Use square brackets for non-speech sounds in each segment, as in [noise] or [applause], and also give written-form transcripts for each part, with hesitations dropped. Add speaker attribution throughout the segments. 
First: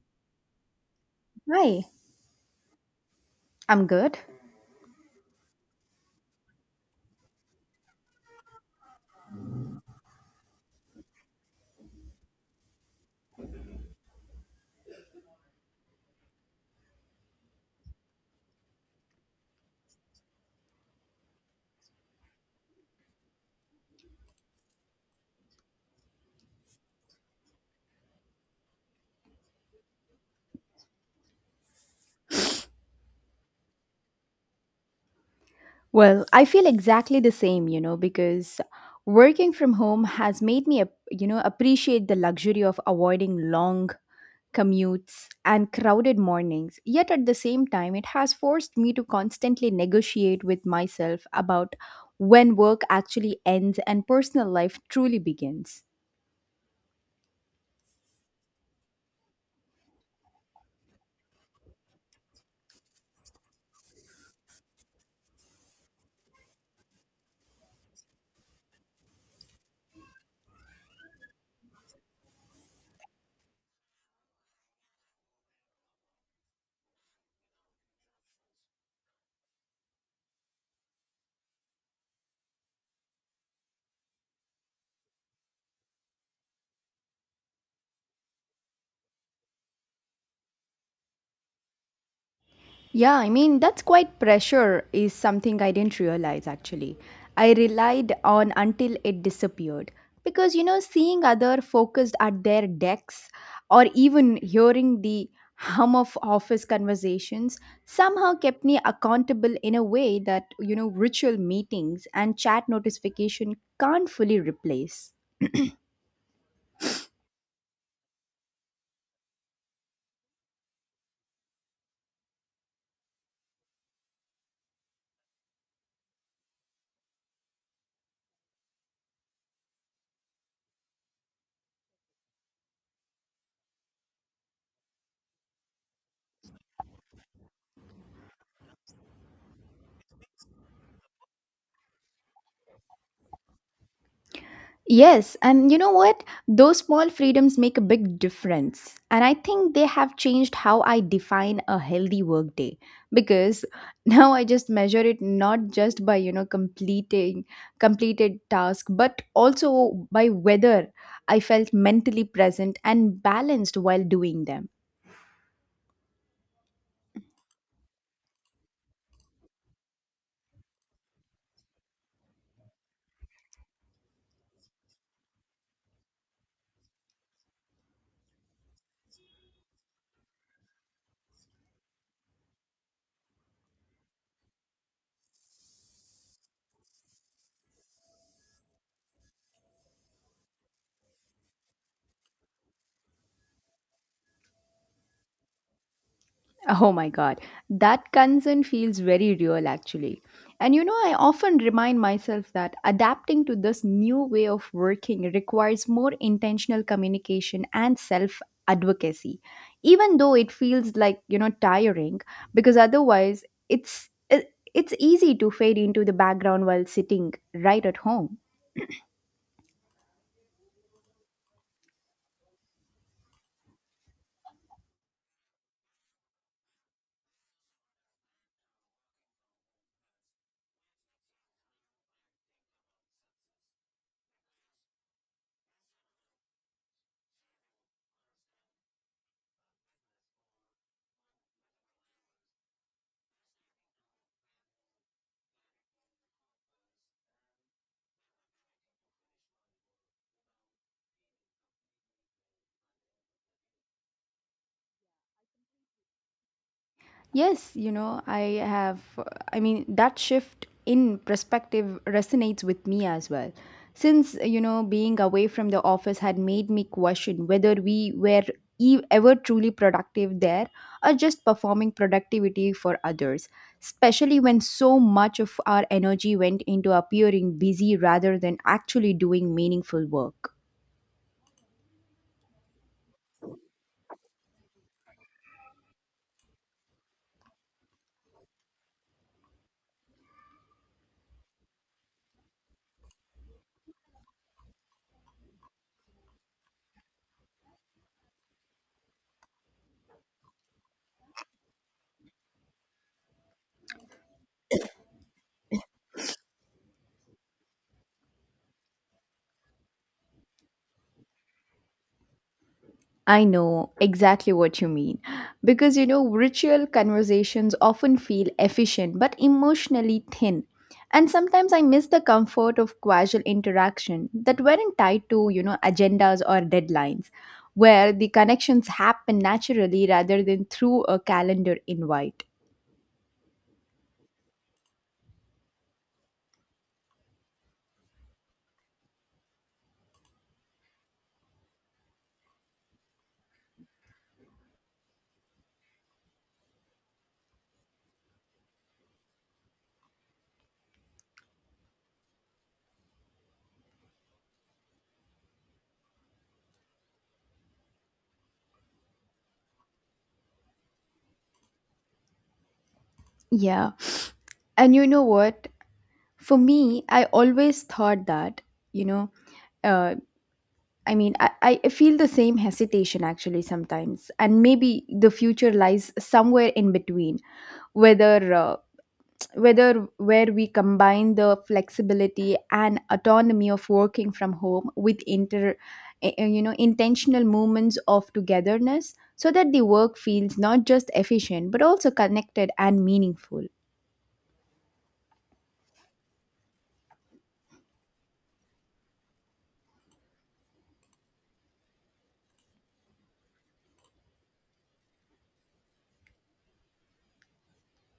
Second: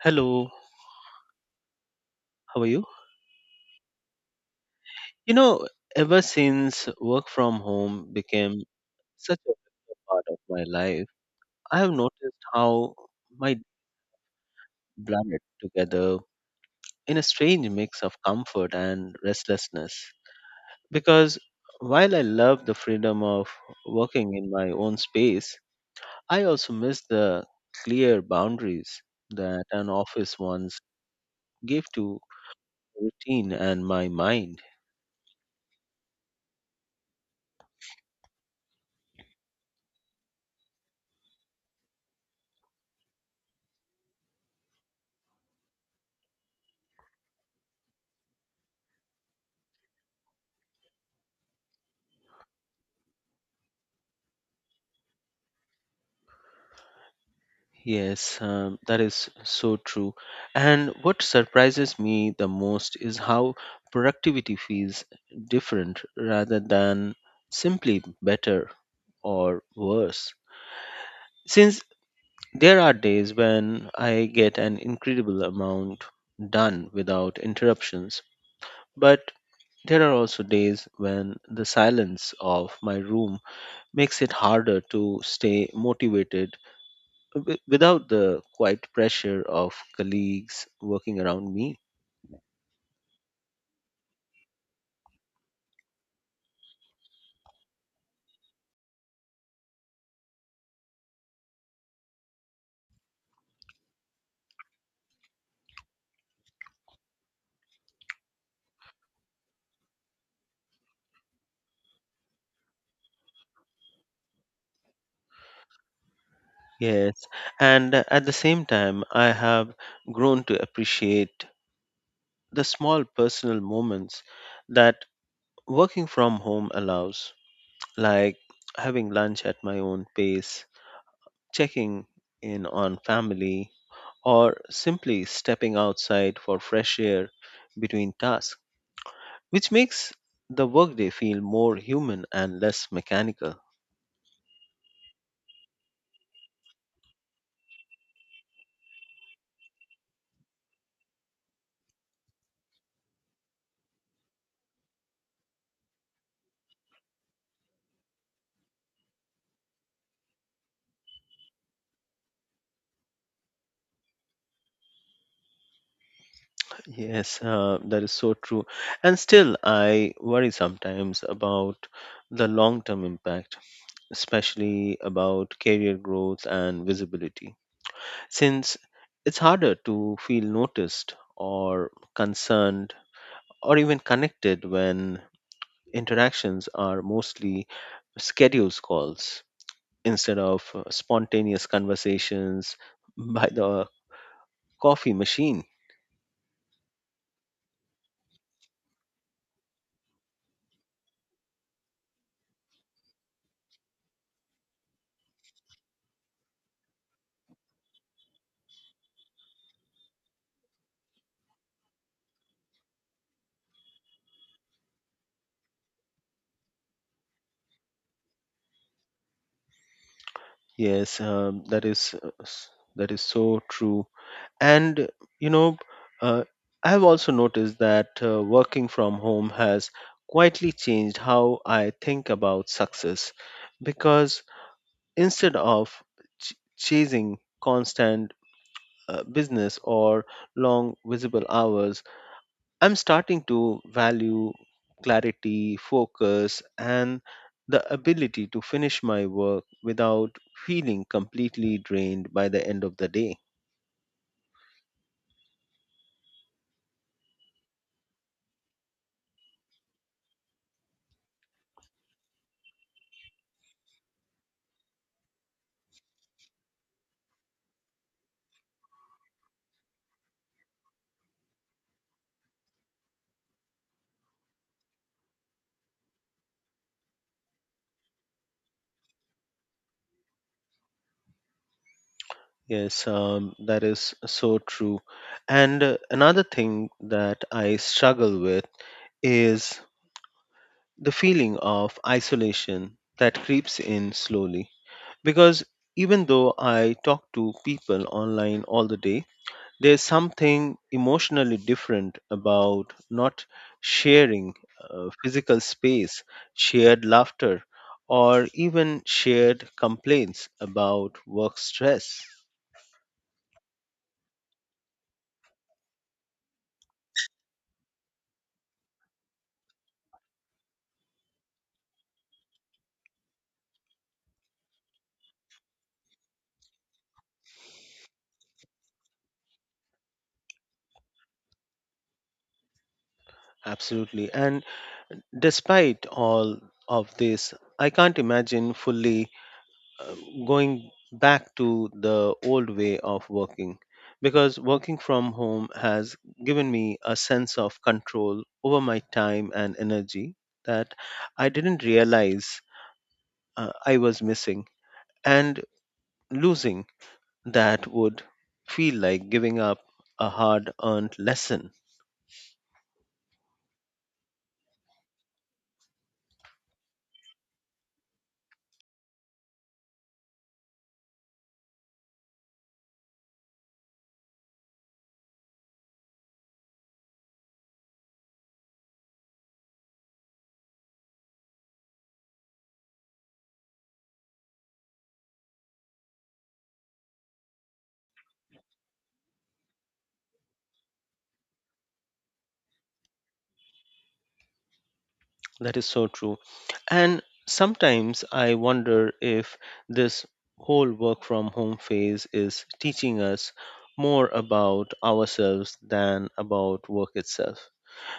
Speaker 1: Hello,
Speaker 2: Hi,
Speaker 1: how are you?
Speaker 2: I'm good.
Speaker 1: You know, ever since work from home became such a regular part of my life, I have noticed how my days blended together in a strange mix of comfort and restlessness. Because while I love the freedom of working in my own space, I also miss the clear boundaries that an office once gave to routine and my mind.
Speaker 2: Well, I feel exactly the same, you know, because working from home has made me, appreciate the luxury of avoiding long commutes and crowded mornings. Yet at the same time, it has forced me to constantly negotiate with myself about when work actually ends and personal life truly begins.
Speaker 1: Yes, that is so true. And what surprises me the most is how productivity feels different rather than simply better or worse. Since there are days when I get an incredible amount done without interruptions, but there are also days when the silence of my room makes it harder to stay motivated without the quiet pressure of colleagues working around me.
Speaker 2: That's quite pressure is something I didn't realize actually. I relied on until it disappeared. Because, you know, seeing other focused at their decks or even hearing the hum of office conversations somehow kept me accountable in a way that, you know, ritual meetings and chat notification can't fully replace.
Speaker 1: Yes, and at the same time, I have grown to appreciate the small personal moments that working from home allows, like having lunch at my own pace, checking in on family, or simply stepping outside for fresh air between tasks, which makes the workday feel more human and less mechanical.
Speaker 2: Yes, and you know what? Those small freedoms make a big difference. And I think they have changed how I define a healthy workday because [laughs] now I just measure it not just by, you know, completing completed task, but also by whether I felt mentally present and balanced while doing them.
Speaker 1: Yes, that is so true. And still, I worry sometimes about the long term impact, especially about career growth and visibility, since it's harder to feel noticed or concerned or even connected when interactions are mostly schedules calls instead of spontaneous conversations [laughs] by the coffee machine.
Speaker 2: Oh my God, that concern feels very real actually. And you know, I often remind myself that adapting to this new way of working requires more intentional communication and self advocacy, even though it feels like, you know, tiring, because otherwise it's easy to fade into the background while sitting right at home.
Speaker 1: Yes, that is so true. And you know, uh, I have also noticed that working from home has quietly changed how I think about success because instead of chasing constant business or long visible hours, I'm starting to value clarity, focus, and the ability to finish my work without feeling completely drained by the end of the day.
Speaker 2: Yes, you know, I mean, that shift in perspective resonates with me as well. Since, you know, being away from the office had made me question whether we were ever truly productive there or just performing productivity for others, especially when so much of our energy went into appearing busy rather than actually doing meaningful work.
Speaker 1: Yes, that is so true. And another thing that I struggle with is the feeling of isolation that creeps in slowly. Because even though I talk to people online all the day, there's something emotionally different about not sharing physical space, shared laughter, or even shared complaints about work stress.
Speaker 2: I know exactly what you mean. Because you know, ritual conversations often feel efficient but emotionally thin. And sometimes I miss the comfort of casual interaction that weren't tied to, you know, agendas or deadlines, where the connections happen naturally rather than through a calendar invite.
Speaker 1: Absolutely. And despite all of this, I can't imagine fully uh, going back to the old way of working because working from home has given me a sense of control over my time and energy that I didn't realize I was missing, and losing that would feel like giving up a hard earned lesson.
Speaker 2: Yeah. And you know what? For me, I always thought that, you know, uh, I mean, I, I feel the same hesitation actually sometimes, and maybe the future lies somewhere in between, whether uh, whether where we combine the flexibility and autonomy of working from home with inter, eh, eh, you know, intentional moments of togetherness, so that the work feels not just efficient but also connected and meaningful.
Speaker 1: That is so true. And sometimes I wonder if this whole work from home phase is teaching us more about ourselves than about work itself.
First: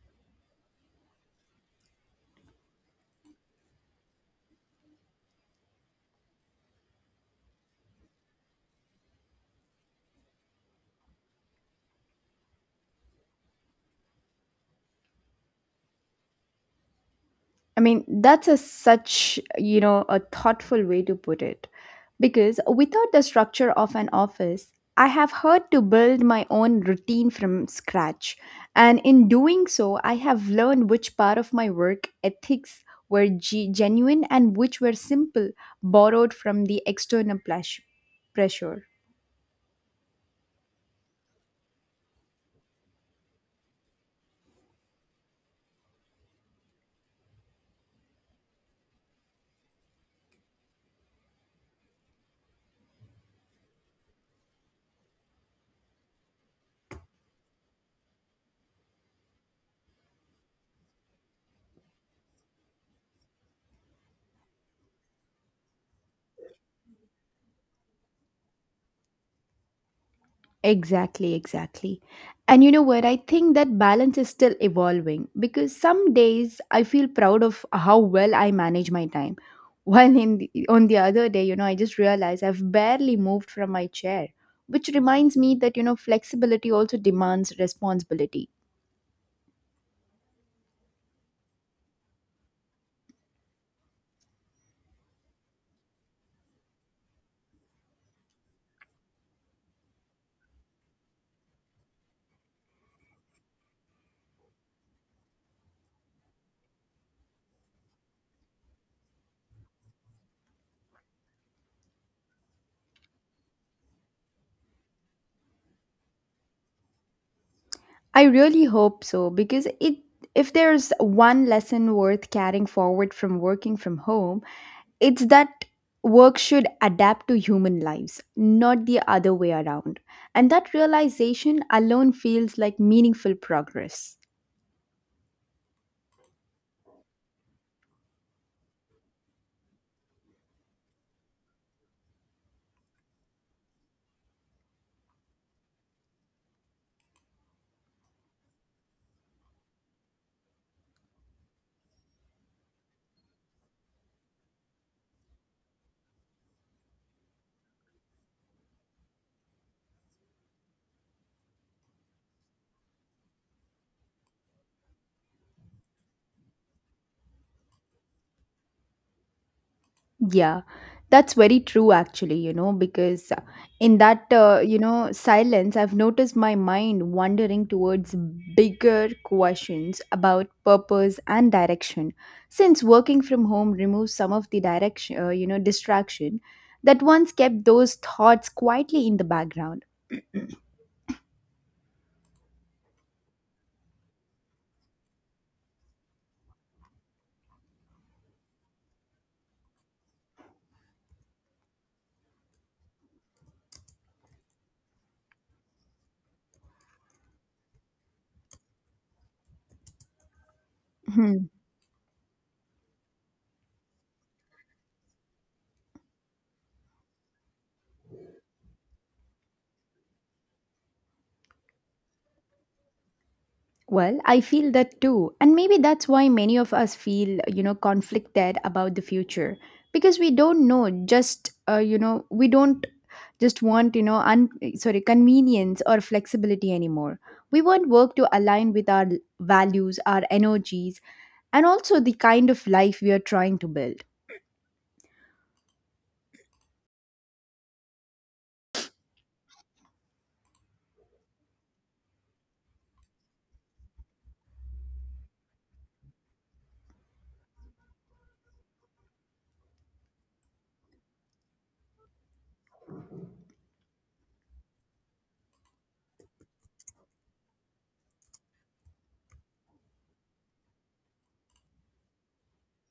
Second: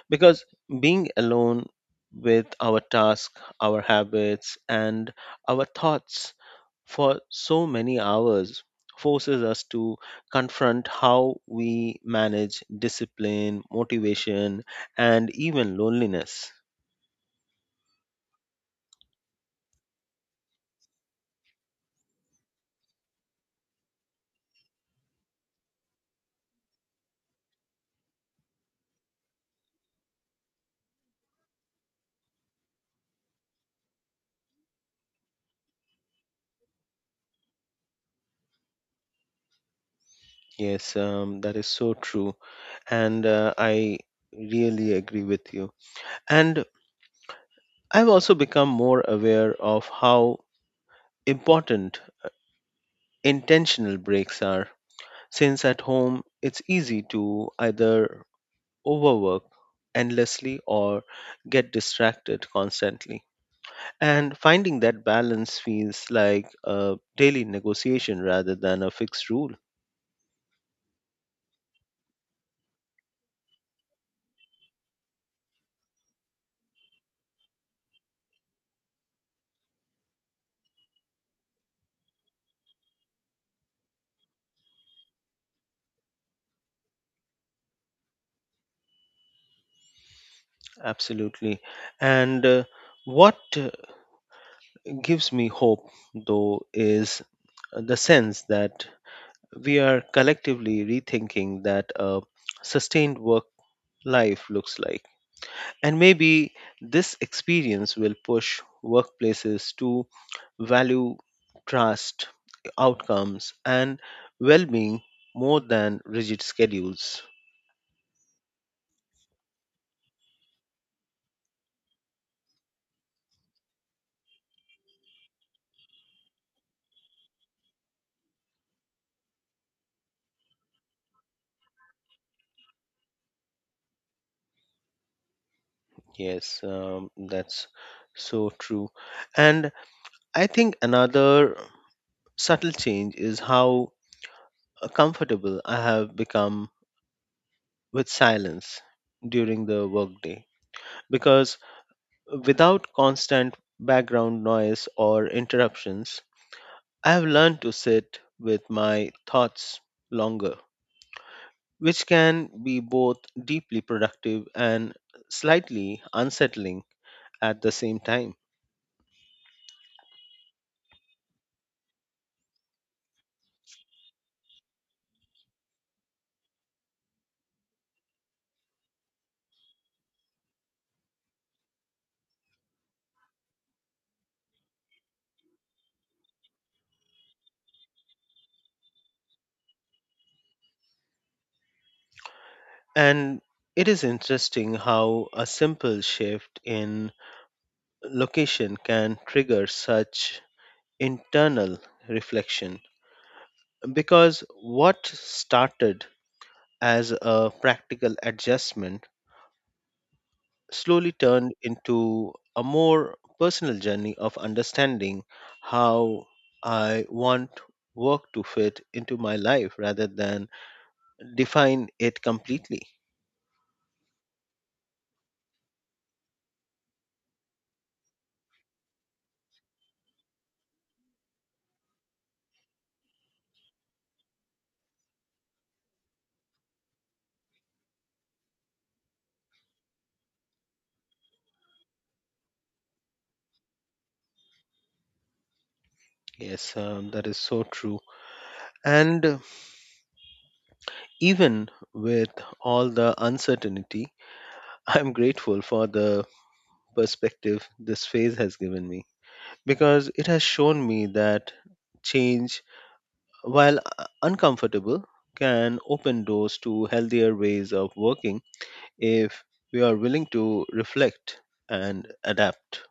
Speaker 1: Because being alone with our task, our habits, and our thoughts for so many hours forces us to confront how we manage discipline, motivation, and even loneliness.
Speaker 2: I mean, that's a such, you know, a thoughtful way to put it. Because without the structure of an office, I have had to build my own routine from scratch. And in doing so, I have learned which part of my work ethics were genuine and which were simple, borrowed from the external pressure.
Speaker 1: Yes, that is so true. And I really agree with you. And I've also become more aware of how important intentional breaks are, since at home it's easy to either overwork endlessly or get distracted constantly. And finding that balance feels like a daily negotiation rather than a fixed rule.
Speaker 2: Exactly, exactly. And you know what? I think that balance is still evolving because some days I feel proud of how well I manage my time. [laughs] While on the other day, you know, I just realized I've barely moved from my chair, which reminds me that, you know, flexibility also demands responsibility.
Speaker 1: Absolutely. And what gives me hope, though, is the sense that we are collectively rethinking that a sustained work life looks like. And maybe this experience will push workplaces to value trust, outcomes, and well being more than rigid schedules.
Speaker 2: I really hope so because it if there's one lesson worth carrying forward from working from home, it's that work should adapt to human lives, not the other way around. And that realization alone feels like meaningful progress.
Speaker 1: Yes, that's so true. And I think another subtle change is how comfortable I have become with silence during the workday, because without constant background noise or interruptions, I have learned to sit with my thoughts longer, which can be both deeply productive and slightly unsettling at the same time.
Speaker 2: Yeah, that's very true, actually, you know, because you know, silence, I've noticed my mind wandering towards bigger questions about purpose and direction. Since working from home removes some of the distraction that once kept those thoughts quietly in the background.
Speaker 1: And it is interesting how a simple shift in location can trigger such internal reflection. Because what started as a practical adjustment slowly turned
Speaker 2: [laughs]
Speaker 1: into a more personal journey of understanding how I want work to fit into my life rather than define it completely.
Speaker 2: Well, I feel that too. And maybe that's why many of us feel, you know, conflicted about the future because we don't just want, you know, sorry, convenience or flexibility anymore. We want work to align with our values, our energies, and also the kind of life we are trying to build.
Speaker 1: Yes, that is so true. And even with all the uncertainty, [laughs] I'm grateful for the perspective this phase has given me because it has shown me that change, while uncomfortable, can open doors to healthier ways of working if we are willing to reflect and adapt.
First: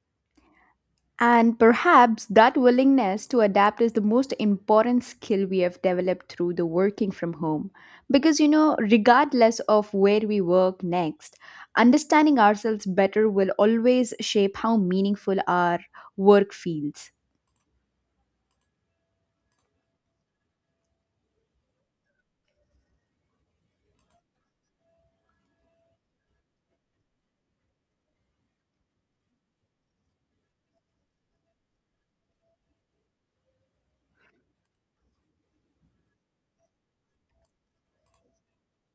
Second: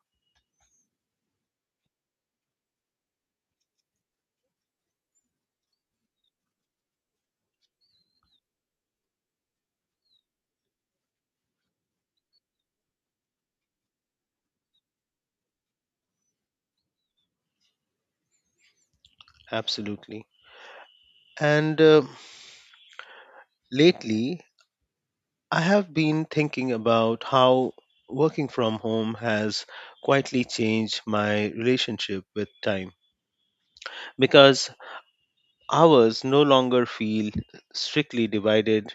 Speaker 2: And perhaps that willingness to adapt is the most important skill we have developed through the working from home. Because, you know, regardless of where we work next, understanding ourselves better will always shape how meaningful our work feels.
Speaker 1: Absolutely. And lately, I have been thinking about how working from home has quietly changed my relationship with time, because hours no longer feel strictly divided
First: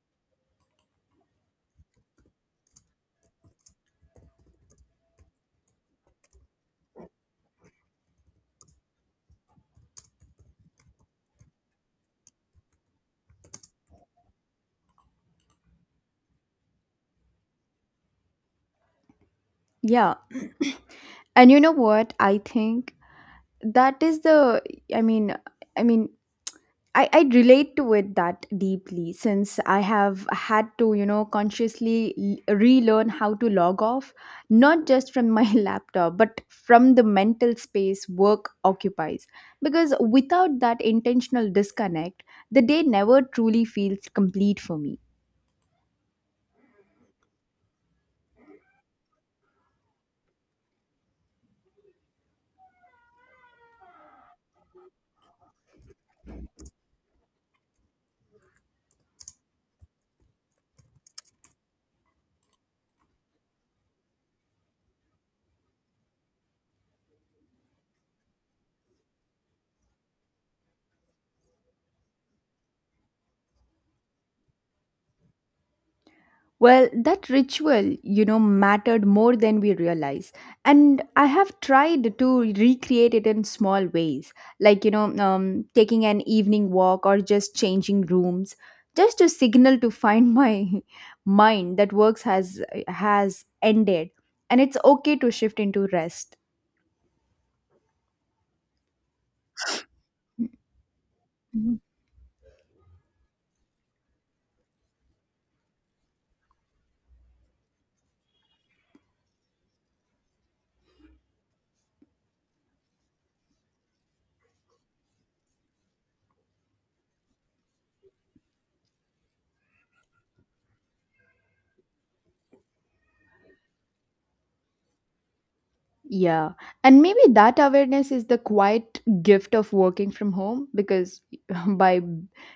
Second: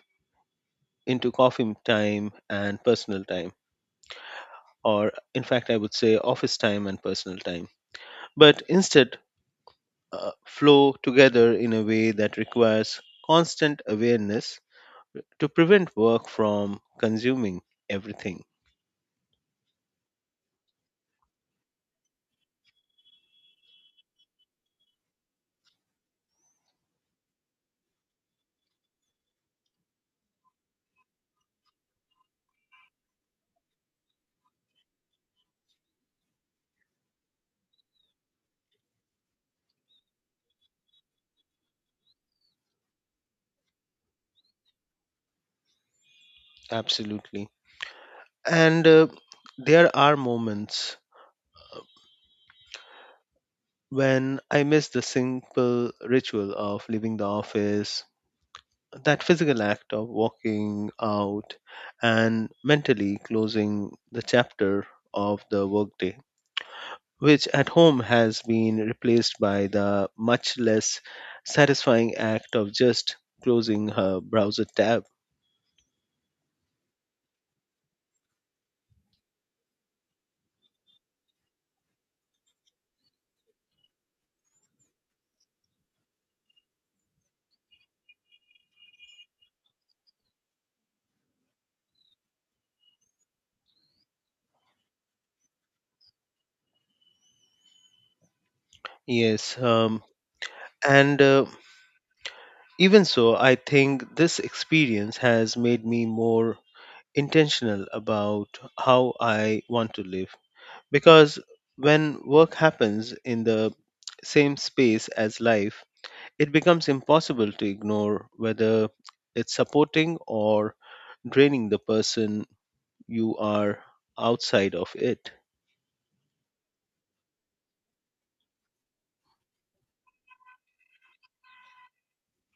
Speaker 1: into coffee time and personal time, or in fact, I would say office time and personal time, but instead flow together in a way that requires constant awareness to prevent work from consuming everything.
Speaker 2: Yeah. And you know what? I think that is the, I mean, I mean, I relate to it that deeply since I have had to, you know, consciously relearn how to log off, not just from my [laughs] laptop, but from the mental space work occupies. Because without that intentional disconnect, the day never truly feels complete for me.
Speaker 1: Absolutely. And there are moments when I miss the simple ritual of leaving the office, that physical act of walking out and mentally closing the chapter of the workday, which at home has been replaced by the much less satisfying act of just closing her browser tab.
Speaker 2: Well, that ritual, you know, mattered more than we realize. And I have tried to recreate it in small ways, like, you know, taking an evening walk or just changing rooms, just to signal to find my [laughs] mind that works has ended and it's okay to shift into rest.
Speaker 1: Yes, and
Speaker 2: Mm-hmm.
Speaker 1: even so, I think this experience has made me more intentional about how I want to live. Because when work happens in the same space as life, it becomes impossible to ignore whether it's supporting or draining the person you are outside of it.
Speaker 2: Yeah. And maybe that awareness is the quiet gift of working from home because [laughs] by,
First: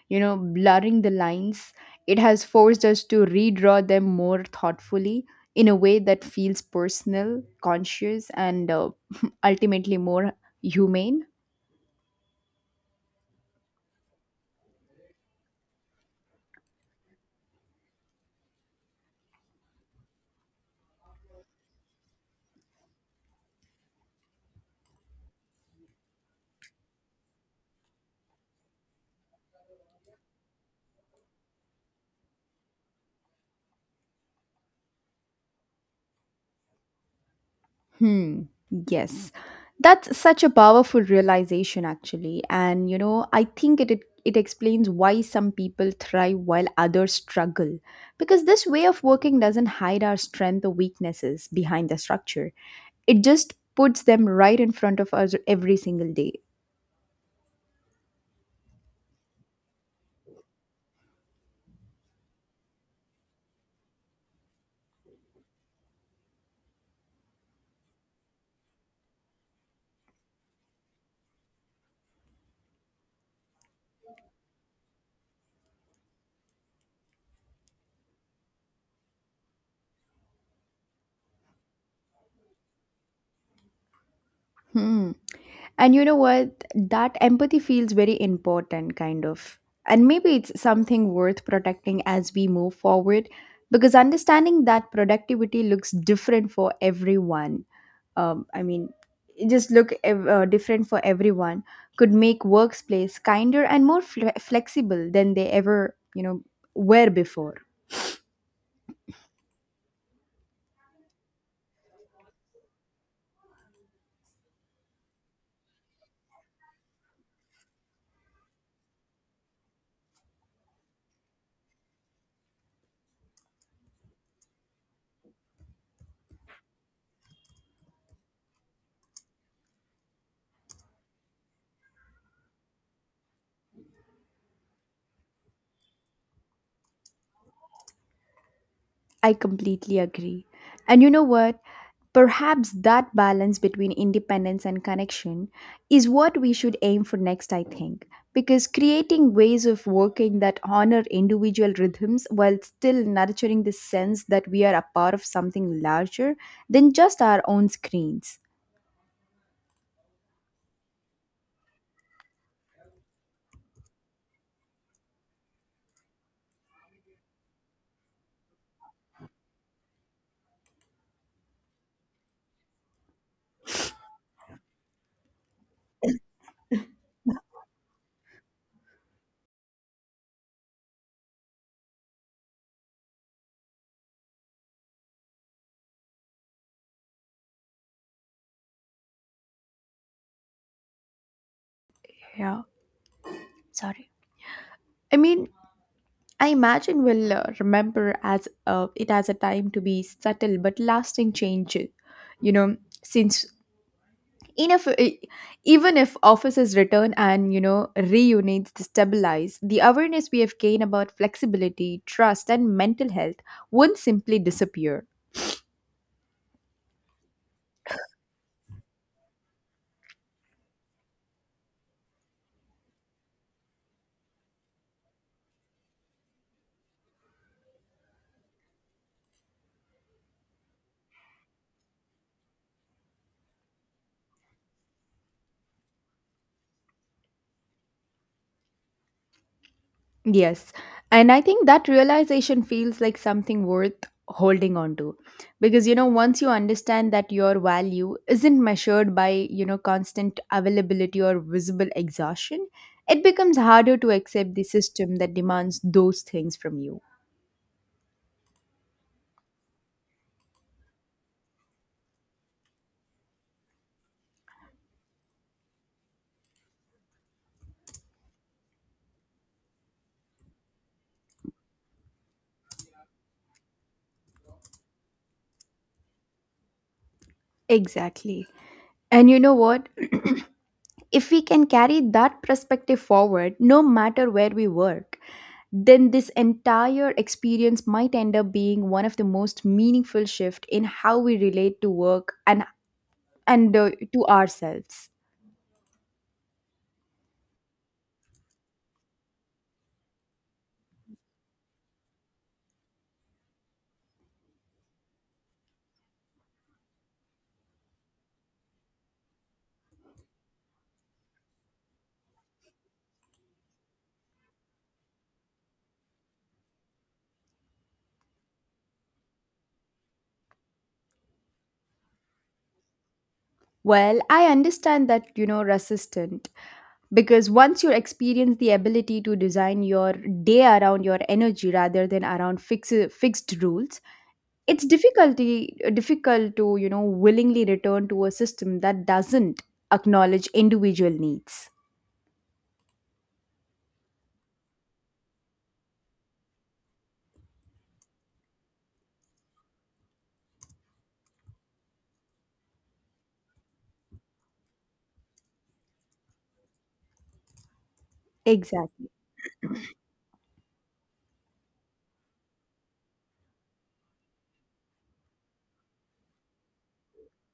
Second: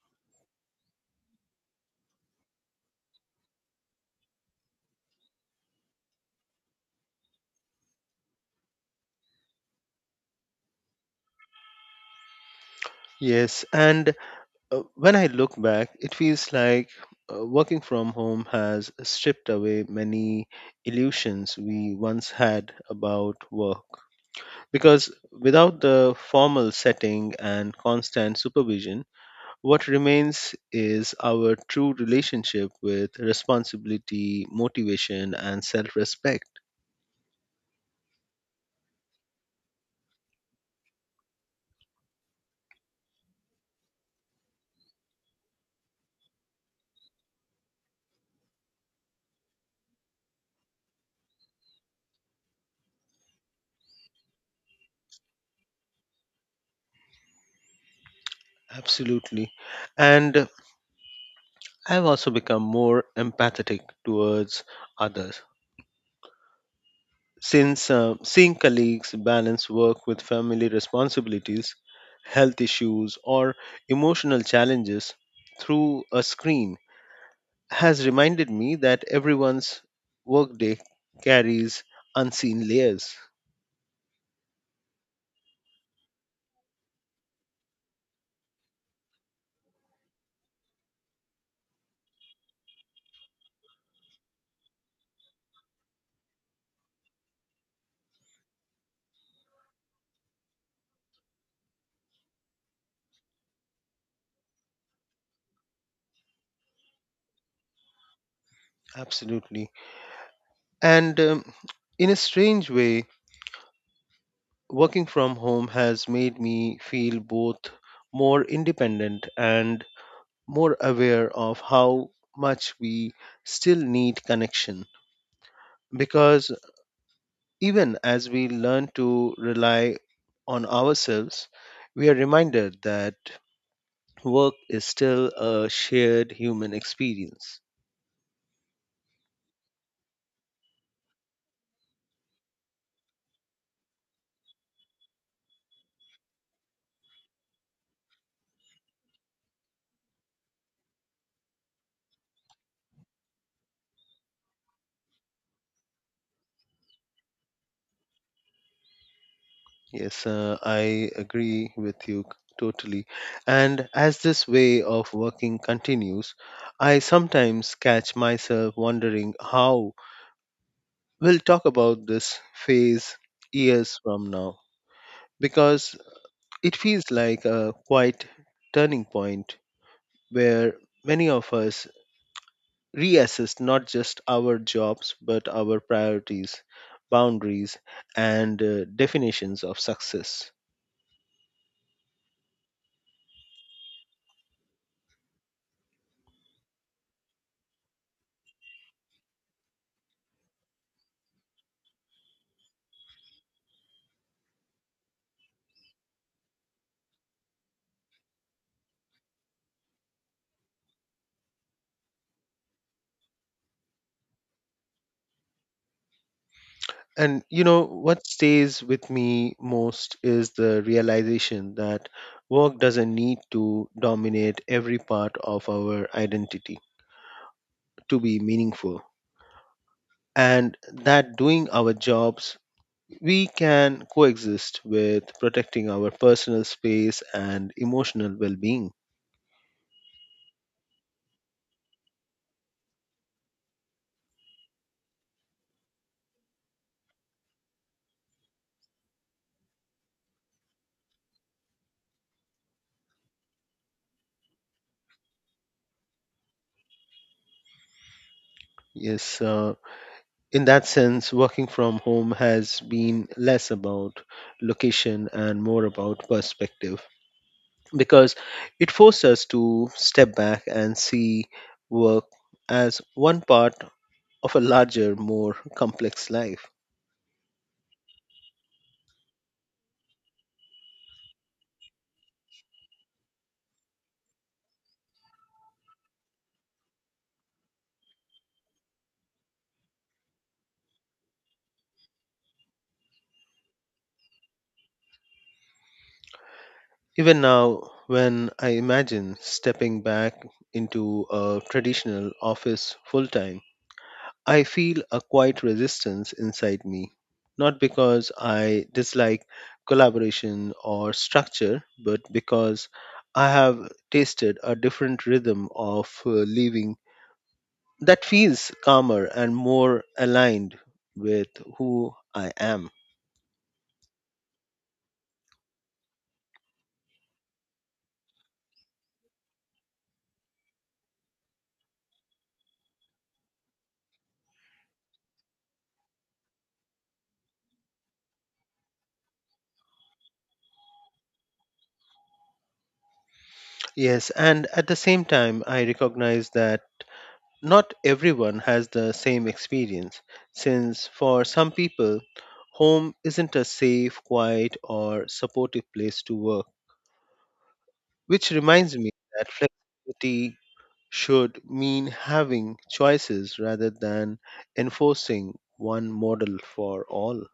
Speaker 2: you know, blurring the lines, it has forced us to redraw them more thoughtfully in a way that feels personal, conscious, and [laughs] ultimately more humane.
Speaker 1: Yes, and when I look back, it feels like working from home has stripped away many illusions we once had about work. Because without the formal setting and constant supervision, what remains is our true relationship with responsibility, motivation, and self respect.
Speaker 2: Hmm. Yes. That's such a powerful realization actually. And you know, I think it explains why some people thrive while others struggle. Because this way of working doesn't hide our strength or weaknesses behind the structure. It just puts them right in front of us every single day.
Speaker 1: Absolutely. And I've also become more empathetic towards others. Since seeing colleagues balance work with family responsibilities, health issues, or emotional challenges through a screen has reminded me that everyone's workday carries unseen layers.
Speaker 2: Hmm. And you know what? That empathy feels very important, kind of. And maybe it's something worth protecting as we move forward, because understanding that productivity looks different for everyone. Um, I mean, different for everyone could make workplace kinder and more flexible than they ever, you know, were before.
Speaker 1: Absolutely. And in a strange way, working from home has made me feel both more independent and more aware of how much we still need connection. Because even as we learn to rely on ourselves, we are reminded that work is still a shared human experience.
Speaker 2: I completely agree. And you know what? Perhaps that balance between independence and connection is what we should aim for next, I think, because creating ways of working that honor individual rhythms while still nurturing the sense that we are a part of something larger than just our own screens.
Speaker 1: Yes, I agree with you totally. And as this way of working continues, I sometimes catch myself wondering how we'll talk about this phase years from now, because it feels like a quite turning point where many of us reassess not just our jobs but our priorities, boundaries, and definitions of success.
Speaker 2: Yeah, sorry. I mean, I imagine we'll remember as it as a time to be subtle but lasting changes. You know, since in a f- e- even if offices return and you know reunions destabilize the awareness we have gained about flexibility trust and mental health won't simply disappear.
Speaker 1: And you know what stays with me most is the realization that work doesn't need to dominate every part of our identity to be meaningful. And that doing our jobs, we can coexist with protecting our personal space and emotional well being.
Speaker 2: Yes, and I think that realization feels like something worth holding on to because you know once you understand that your value isn't measured by you know constant availability or visible exhaustion it becomes harder to accept the system that demands those things from you.
Speaker 1: Yes, in that sense, working from home has been less about location and more about perspective, because it forced us to step back and see work as one part of a larger, more complex life.
Speaker 2: Exactly, and you know what? If we can carry that perspective forward, no matter where we work, then this entire experience might end up being one of the most meaningful shift in how we relate to work and to ourselves.
Speaker 1: Even now, when I imagine stepping back into a traditional office full time, I feel a quiet resistance inside me. Not because I dislike collaboration or structure, but because I have tasted a different rhythm of living that feels calmer and more aligned with who I am.
Speaker 2: Well, I understand that you know resistant because once you experience the ability to design your day around your energy rather than around fixed rules, it's difficult to you know willingly return to a system that doesn't acknowledge individual needs.
Speaker 1: Yes, and at the same time, I recognize that not everyone has the same experience, since for some people, home isn't a safe, quiet, or supportive place to work, which reminds me
Speaker 2: Exactly.
Speaker 1: that flexibility should mean having choices rather than enforcing one model for all.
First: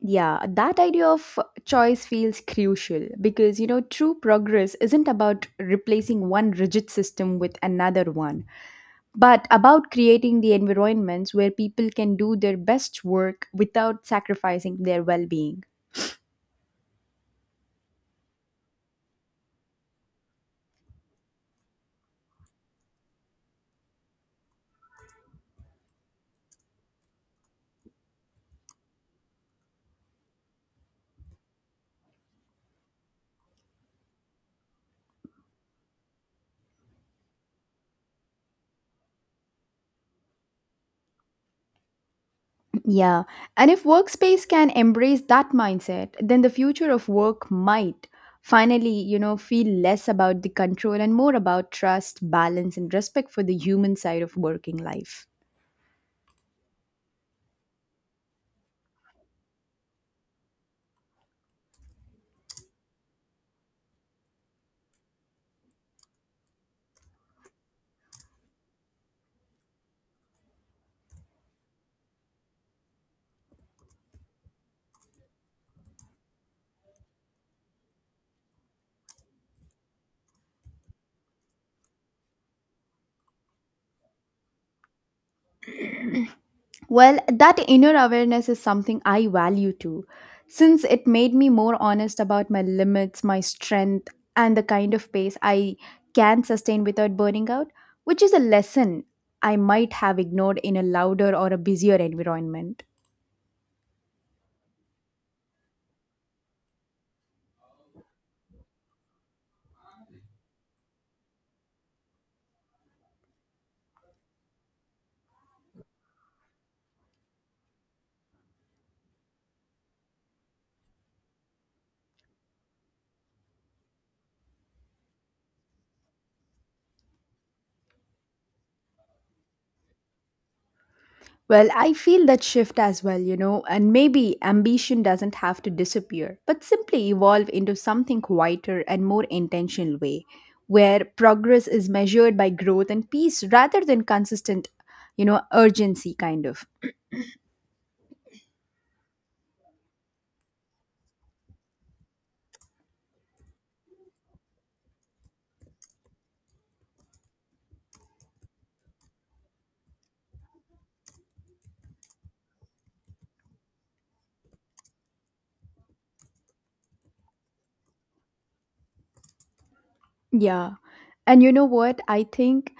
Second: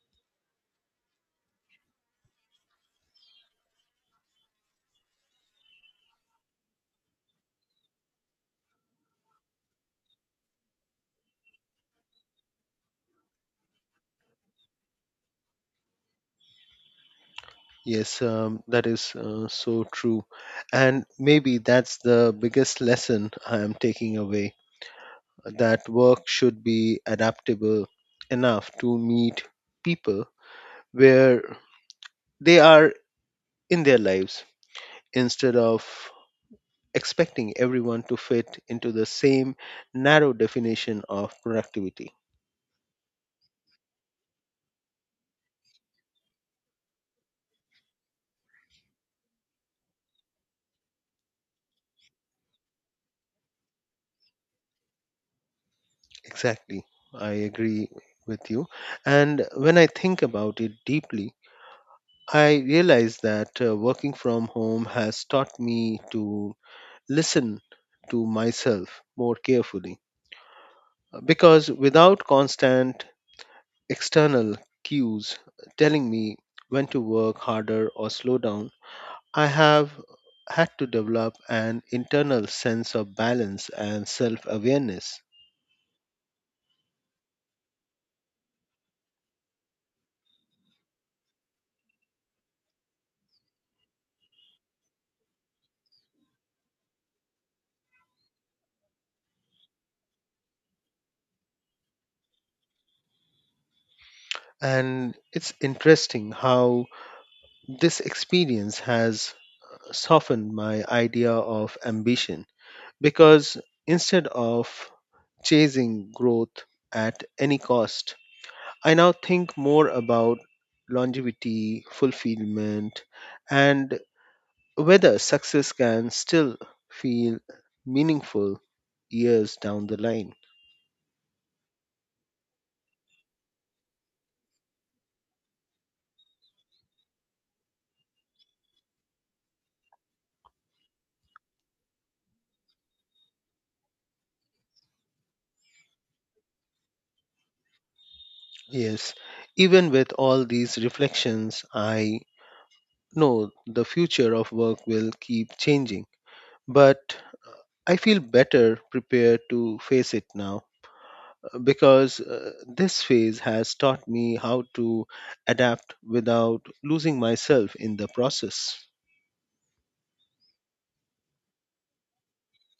Speaker 2: Yeah, that idea of choice feels crucial because you know true progress isn't about replacing one rigid system with another one but about creating the environments where people can do their best work without sacrificing their well-being.
Speaker 1: Yes, that is so true. And maybe that's the biggest lesson I am taking away, that work should be adaptable enough to meet people where they are in their lives instead of expecting everyone to fit into the same narrow definition of productivity.
Speaker 2: Yeah, and if workspace can embrace that mindset, then the future of work might finally, you know, feel less about the control and more about trust, balance, and respect for the human side of working life.
Speaker 1: Exactly. I agree with you. And when I think about it deeply, I realize that working from home has taught me to listen to myself more carefully, because without constant external cues telling me when to work harder or slow down, I have had to develop an internal sense of balance and self awareness.
Speaker 2: Well, that inner awareness is something I value too, since it made me more honest about my limits, my strength, and the kind of pace I can sustain without burning out, which is a lesson I might have ignored in a louder or a busier environment.
Speaker 1: And it's interesting how this experience has softened my idea of ambition, because instead of chasing growth at any cost, I now think more about longevity, fulfillment, and whether success can still feel meaningful years down the line.
Speaker 2: Well, I feel that shift as well, you know, and maybe ambition doesn't have to disappear, but simply evolve into something quieter and more intentional way, where progress is measured by growth and peace rather than consistent, you know, urgency kind of.
Speaker 1: Yes, even with all these reflections, I know the future of work will keep changing, but I feel better prepared to face it now because this phase has taught me how to adapt without losing myself in the process.
Speaker 2: Yeah. And you know what? I think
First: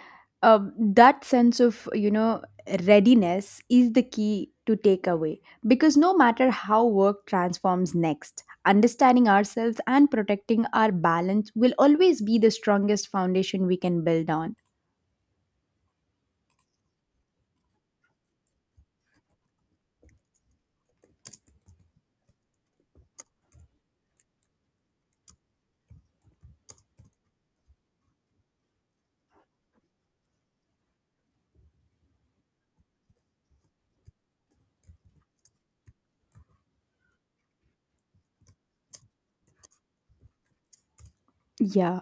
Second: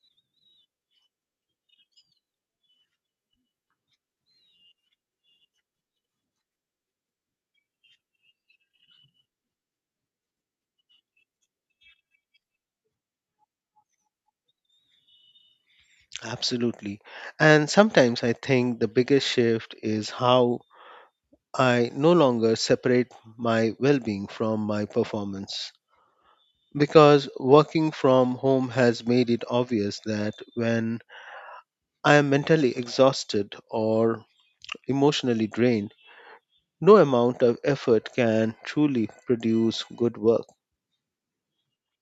Speaker 2: that sense of, you know, readiness is the key to take away because no matter how work transforms next, understanding ourselves and protecting our balance will always be the strongest foundation we can build on.
Speaker 1: Absolutely. And sometimes I think the biggest shift is how I no longer separate my well being from my performance. Because working from home has made it obvious that when I am mentally exhausted or emotionally drained, no amount of effort can truly produce good work.
Speaker 2: Yeah.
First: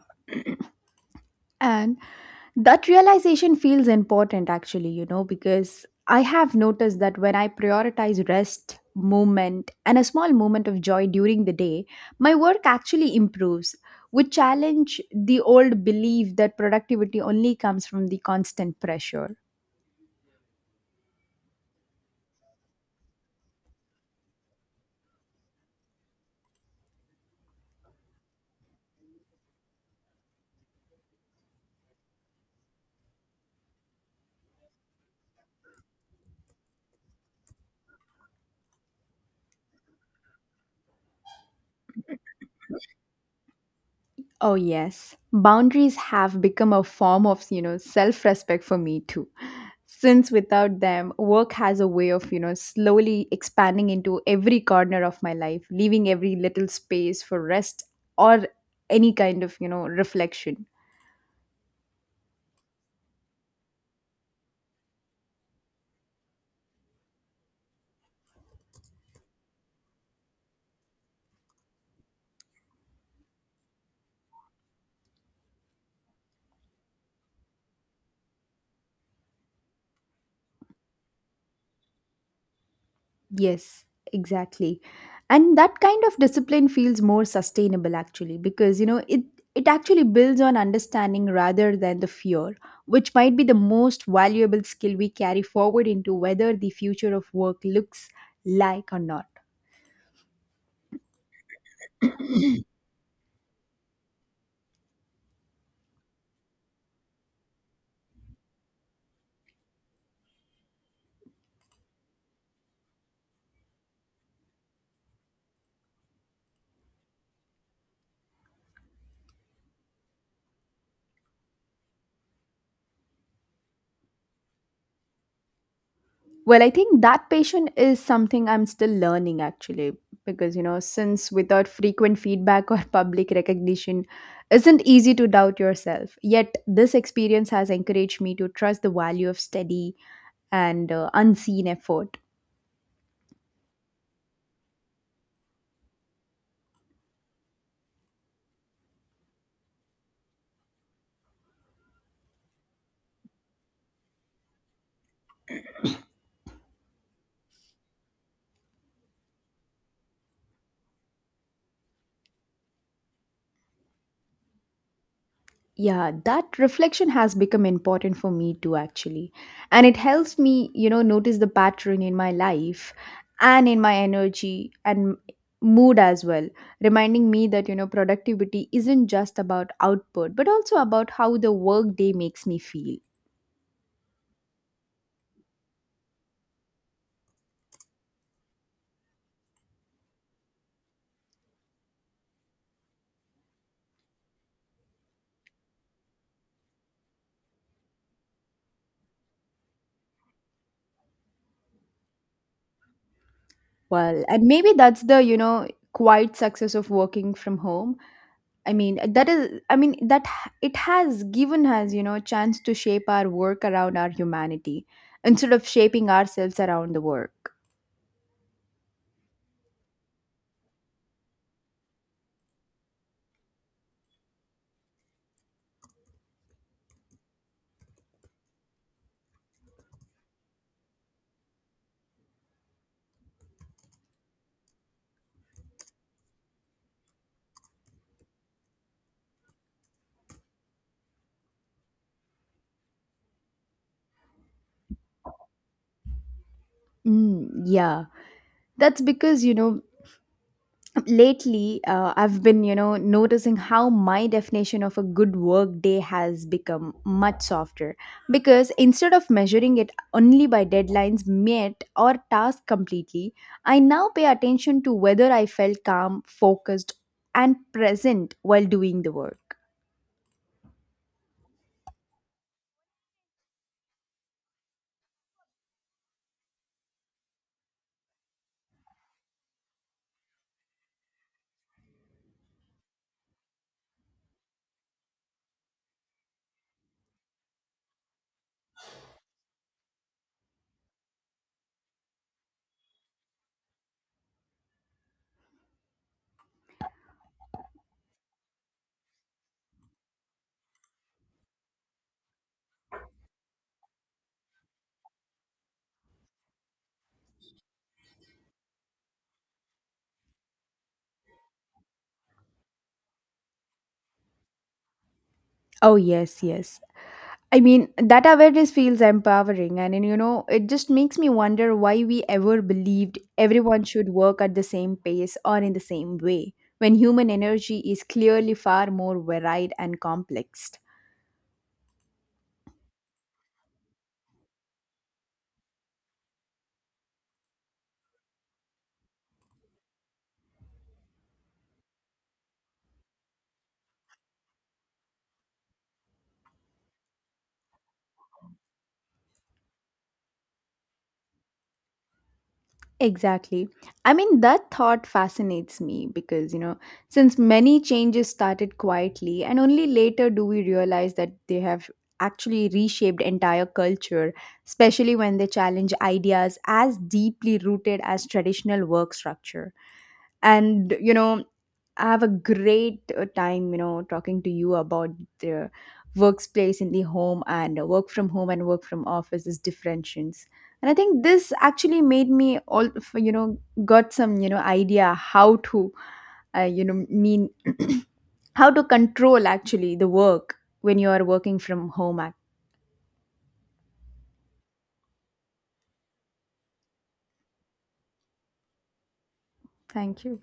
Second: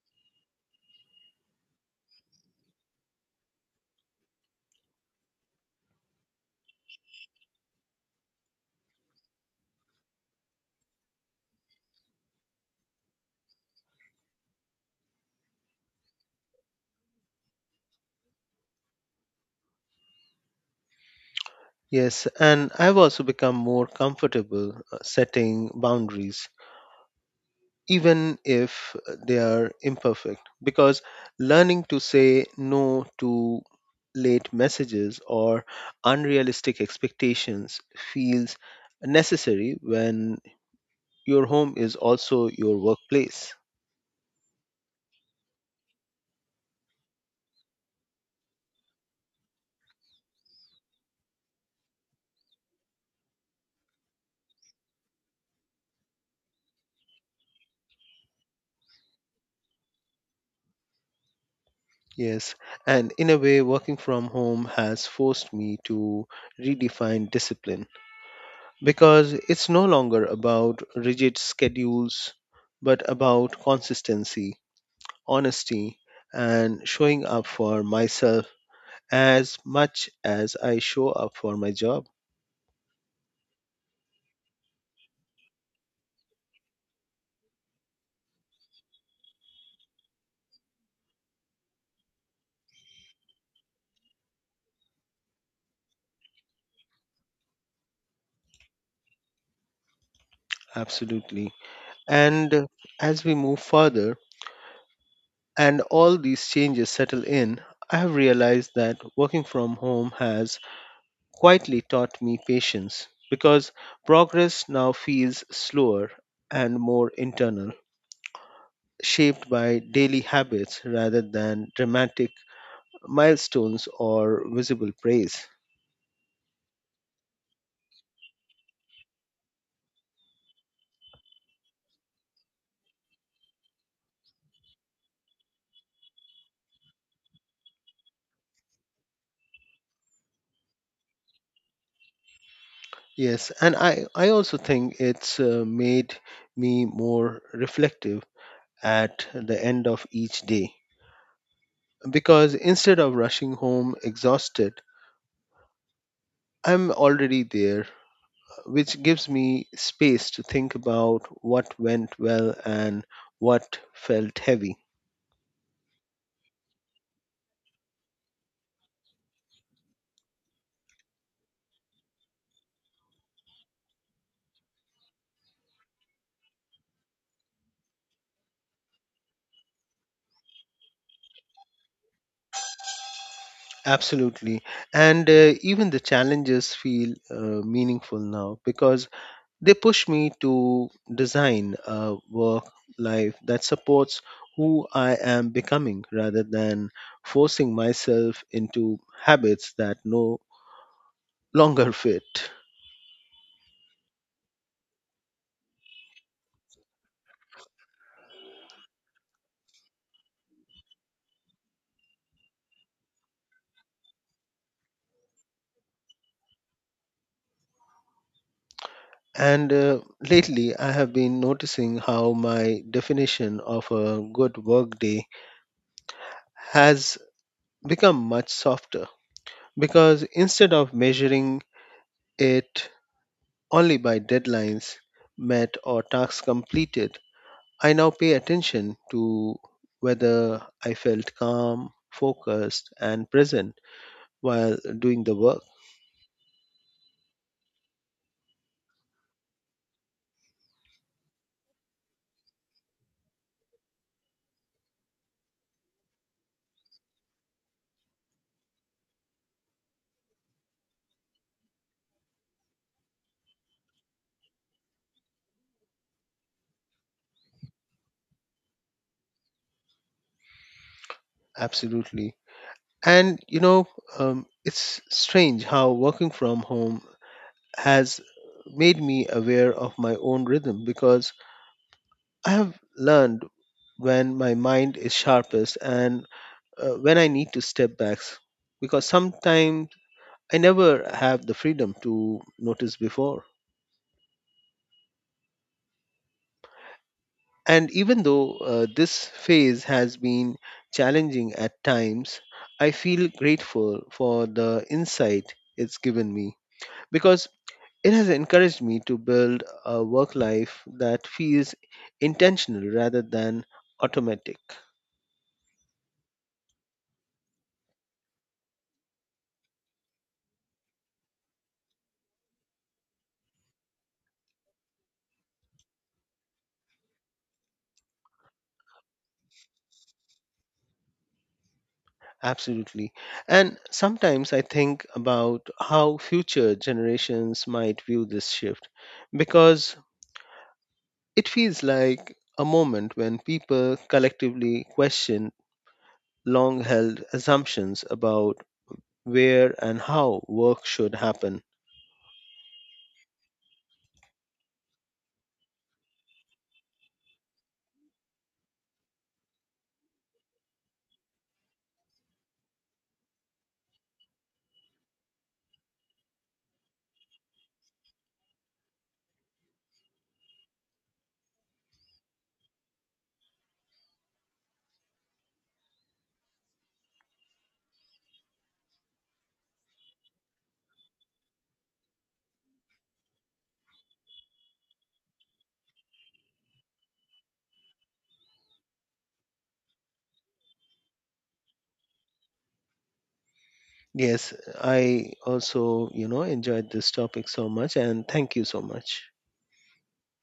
Speaker 2: And that realization feels important actually, you know, because I have noticed that when I prioritize rest, movement, and a small moment of joy during the day, my work actually improves, which challenge the old belief that productivity only comes from the constant pressure.
Speaker 1: Yes, and I've also become more comfortable setting boundaries, even if they are imperfect, because learning to say no to late messages or unrealistic expectations feels necessary when your home is also your workplace.
Speaker 2: Oh, yes. Boundaries have become a form of, you know, self respect for me too. Since without them, work has a way of, you know, slowly expanding into every corner of my life, leaving every little space for rest or any kind of, you know, reflection.
Speaker 1: Yes, and in a way, working from home has forced me to redefine discipline, because it's no longer about rigid schedules, but about consistency, honesty, and showing up for myself as much as I show up for my job.
Speaker 2: Yes, exactly. And that kind of discipline feels more sustainable actually because you know it actually builds on understanding rather than the fear, which might be the most valuable skill we carry forward into whether the future of work looks like or not.
Speaker 1: Absolutely. And as we move further and all these changes settle in, I have realized that working from home has quietly taught me patience, because progress now feels slower and more internal, shaped by daily habits rather than dramatic milestones or visible praise.
Speaker 2: Well, I think that patient is something I'm still learning actually because you know since without frequent feedback or [laughs] public recognition isn't easy to doubt yourself. Yet this experience has encouraged me to trust the value of steady and unseen effort.
Speaker 1: Yes, and I also think it's made me more reflective at the end of each day, because instead of rushing home exhausted, I'm already there, which gives me space to think about what went well and what felt heavy.
Speaker 2: Yeah, that reflection has become important for me too, actually. And it helps me, you know, notice the pattern in my life and in my energy and mood as well, reminding me that, you know, productivity isn't just about output, but also about how the work day makes me feel.
Speaker 1: Absolutely. And even the challenges feel meaningful now, because they push me to design a work life that supports who I am becoming rather than forcing myself into habits that no longer fit.
Speaker 2: Well, and maybe that's the, you know, quiet success of working from home. I mean, that is, I mean, that h- it has given us, you know, a chance to shape our work around our humanity instead of shaping ourselves around the work.
Speaker 1: And lately, I have been noticing how my definition of a good workday has become much softer, because instead of measuring it only by deadlines met or tasks completed. I now pay attention to whether I felt calm, focused, and present while doing the work.
Speaker 2: Mm, yeah. That's because, you know, lately I've been you know noticing how my definition of a good work day has become much softer because instead of measuring it only by deadlines met or tasks completely I now pay attention to whether I felt calm focused and present while doing the work.
Speaker 1: Absolutely. And you know, it's strange how working from home has made me aware of my own rhythm, because I have learned when my mind is sharpest and when I need to step back. Because sometimes I never have the freedom to notice before. And even though this phase has been challenging at times, I feel grateful for the insight it's given me, because it has encouraged me to build a work life that feels intentional rather than automatic.
Speaker 2: Oh yes, yes. I mean, that awareness feels empowering, and you know, it just makes me wonder why we ever believed everyone should work at the same pace or in the same way when human energy is clearly far more varied and complex.
Speaker 1: Absolutely. And sometimes I think about how future generations might view this shift, because it feels like a moment when people collectively question long held assumptions about where and how work should happen.
Speaker 2: Exactly. I mean, that thought fascinates me because, you know, since many changes started quietly, and only later do we realize that they have actually reshaped entire culture, especially when they challenge ideas as deeply rooted as traditional work structure. And, you know, I have a great time, you know, talking to you about the workspace in the home and work from home and work from office is differentiations. And I think this actually made me all, you know, got some, you know, idea how to, you know, mean [clears throat] how to control actually the work when you are working from home.
Speaker 1: Yes, I also, you know, enjoyed this topic so much, and thank you so much.
Speaker 2: Thank you.